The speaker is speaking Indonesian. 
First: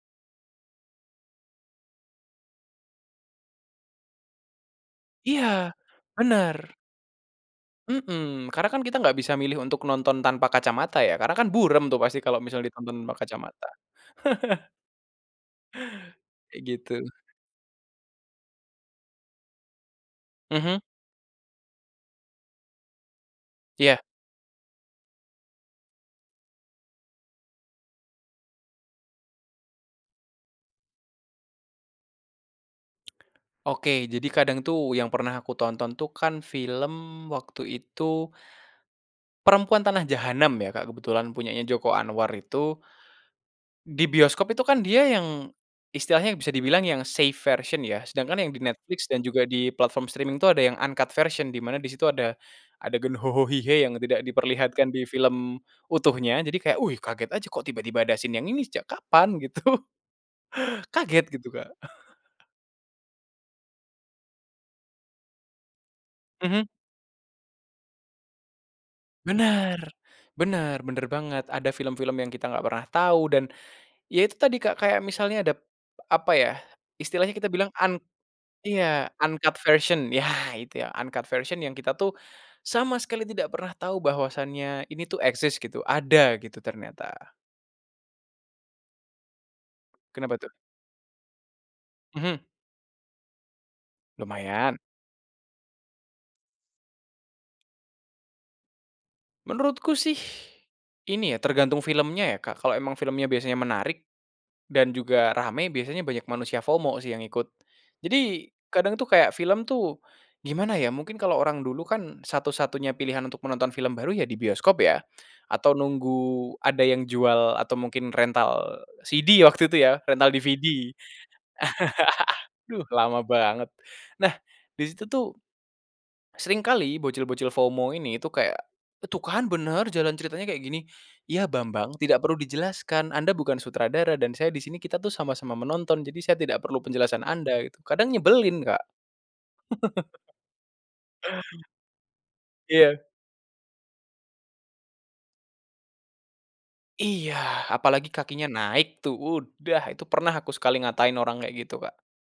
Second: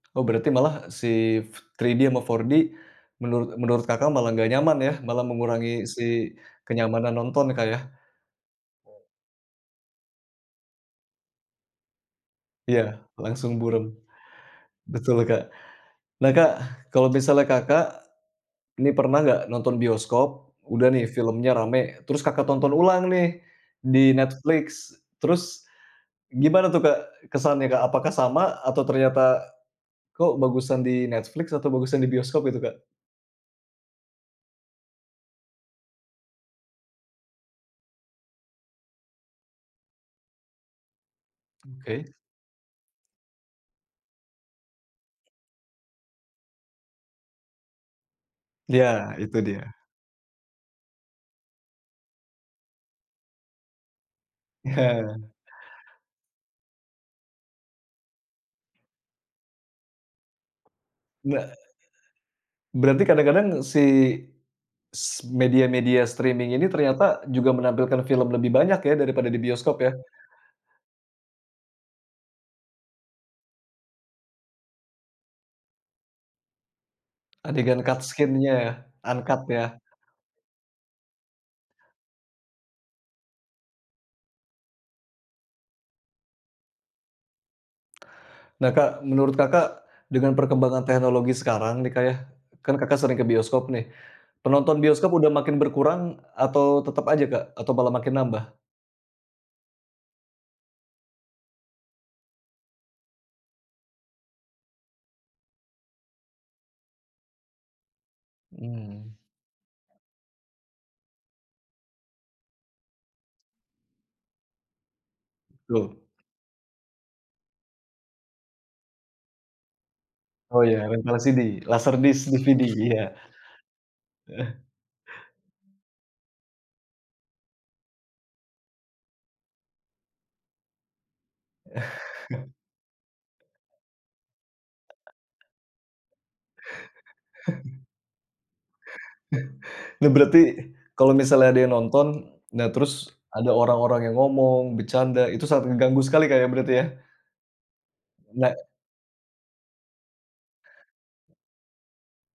Oh, berarti malah si 3D sama 4D menurut menurut Kakak malah enggak nyaman ya, malah mengurangi Iya, si bener. kenyamanan nonton ya, Kak, ya. Mhm, karena kan kita Oh. nggak bisa milih untuk nonton tanpa kacamata, ya. Karena kan buram tuh pasti kalo misalnya ditonton Iya, tanpa langsung kacamata. buram. Betul, Kak. Nah, Kak, Kayak gitu. kalau misalnya Kakak nih, pernah nggak nonton bioskop, Mhm. udah nih filmnya rame. Terus Kakak nonton ulang nih Iya. di Netflix, terus gimana tuh, Kak, kesannya, Kak? Apakah sama atau ternyata kok bagusan di Netflix atau bagusan di bioskop itu, Kak? Oke, jadi kadang tuh yang pernah aku tonton tuh kan film waktu itu Perempuan Tanah Jahanam ya, Kak, kebetulan punyanya Joko Oke. Anwar itu, di bioskop itu kan dia yang istilahnya bisa dibilang yang safe version ya sedangkan yang di Netflix Ya, dan itu juga di dia. platform streaming tuh ada yang uncut version di mana di situ ada adegan yang tidak diperlihatkan di film utuhnya, jadi kayak, wih, kaget aja kok tiba-tiba ada scene yang ini, sejak kapan gitu. Kaget gitu, Enggak Kak. Berarti kadang-kadang si s media-media streaming ini Mhm. ternyata juga menampilkan film lebih banyak ya daripada di bioskop, Bener, ya? bener bener banget, ada film-film yang kita nggak pernah tahu dan ya itu tadi, Kak, kayak misalnya ada, apa ya, istilahnya kita bilang Adegan an cut scene-nya ya iya uncut uncut ya. version, ya, gitu ya, uncut version yang kita tuh sama sekali tidak pernah tahu bahwasannya ini tuh eksis, gitu, ada gitu ternyata. Nah, Kak, menurut Kakak dengan Kenapa tuh? perkembangan teknologi sekarang nih, Kak, ya, Mhm. kan Kakak sering ke bioskop nih, Lumayan. penonton bioskop udah makin berkurang atau tetep aja, Kak, atau malah makin nambah? Menurutku sih, ini ya tergantung filmnya ya, Kalau emang filmnya biasanya menarik dan juga rame biasanya banyak manusia FOMO sih yang ikut. Jadi kadang tuh Mmm. kayak film tuh, gimana ya, mungkin kalau orang dulu kan satu-satunya pilihan untuk menonton film baru ya, di bioskop ya, atau Loh. nunggu ada yang jual atau mungkin rental CD waktu itu ya, rental Oh, iya, DVD. rental LCD laser disc DVD, Duh, ya. lama banget, nah, Eh. di situ tuh seringkali bocil-bocil FOMO ini tuh, kayak, "Tuh kan bener jalan ceritanya kayak gini." Iya, bambang, tidak perlu dijelaskan. Anda bukan sutradara dan saya di sini, kita tuh sama-sama menonton jadi saya tidak perlu penjelasan anda, gitu. Kadang nyebelin, Kak. Lah, berarti, kalo misalnya ada yang nonton, nah, terus Iya. ada orang-orang yang ngomong, bercanda, itu sangat ngeganggu sekali Kak, ya, berarti, ya? Iya, apalagi kakinya Nggak. naik tuh, udah, itu pernah aku sekali ngatain orang kayak gitu, Kak.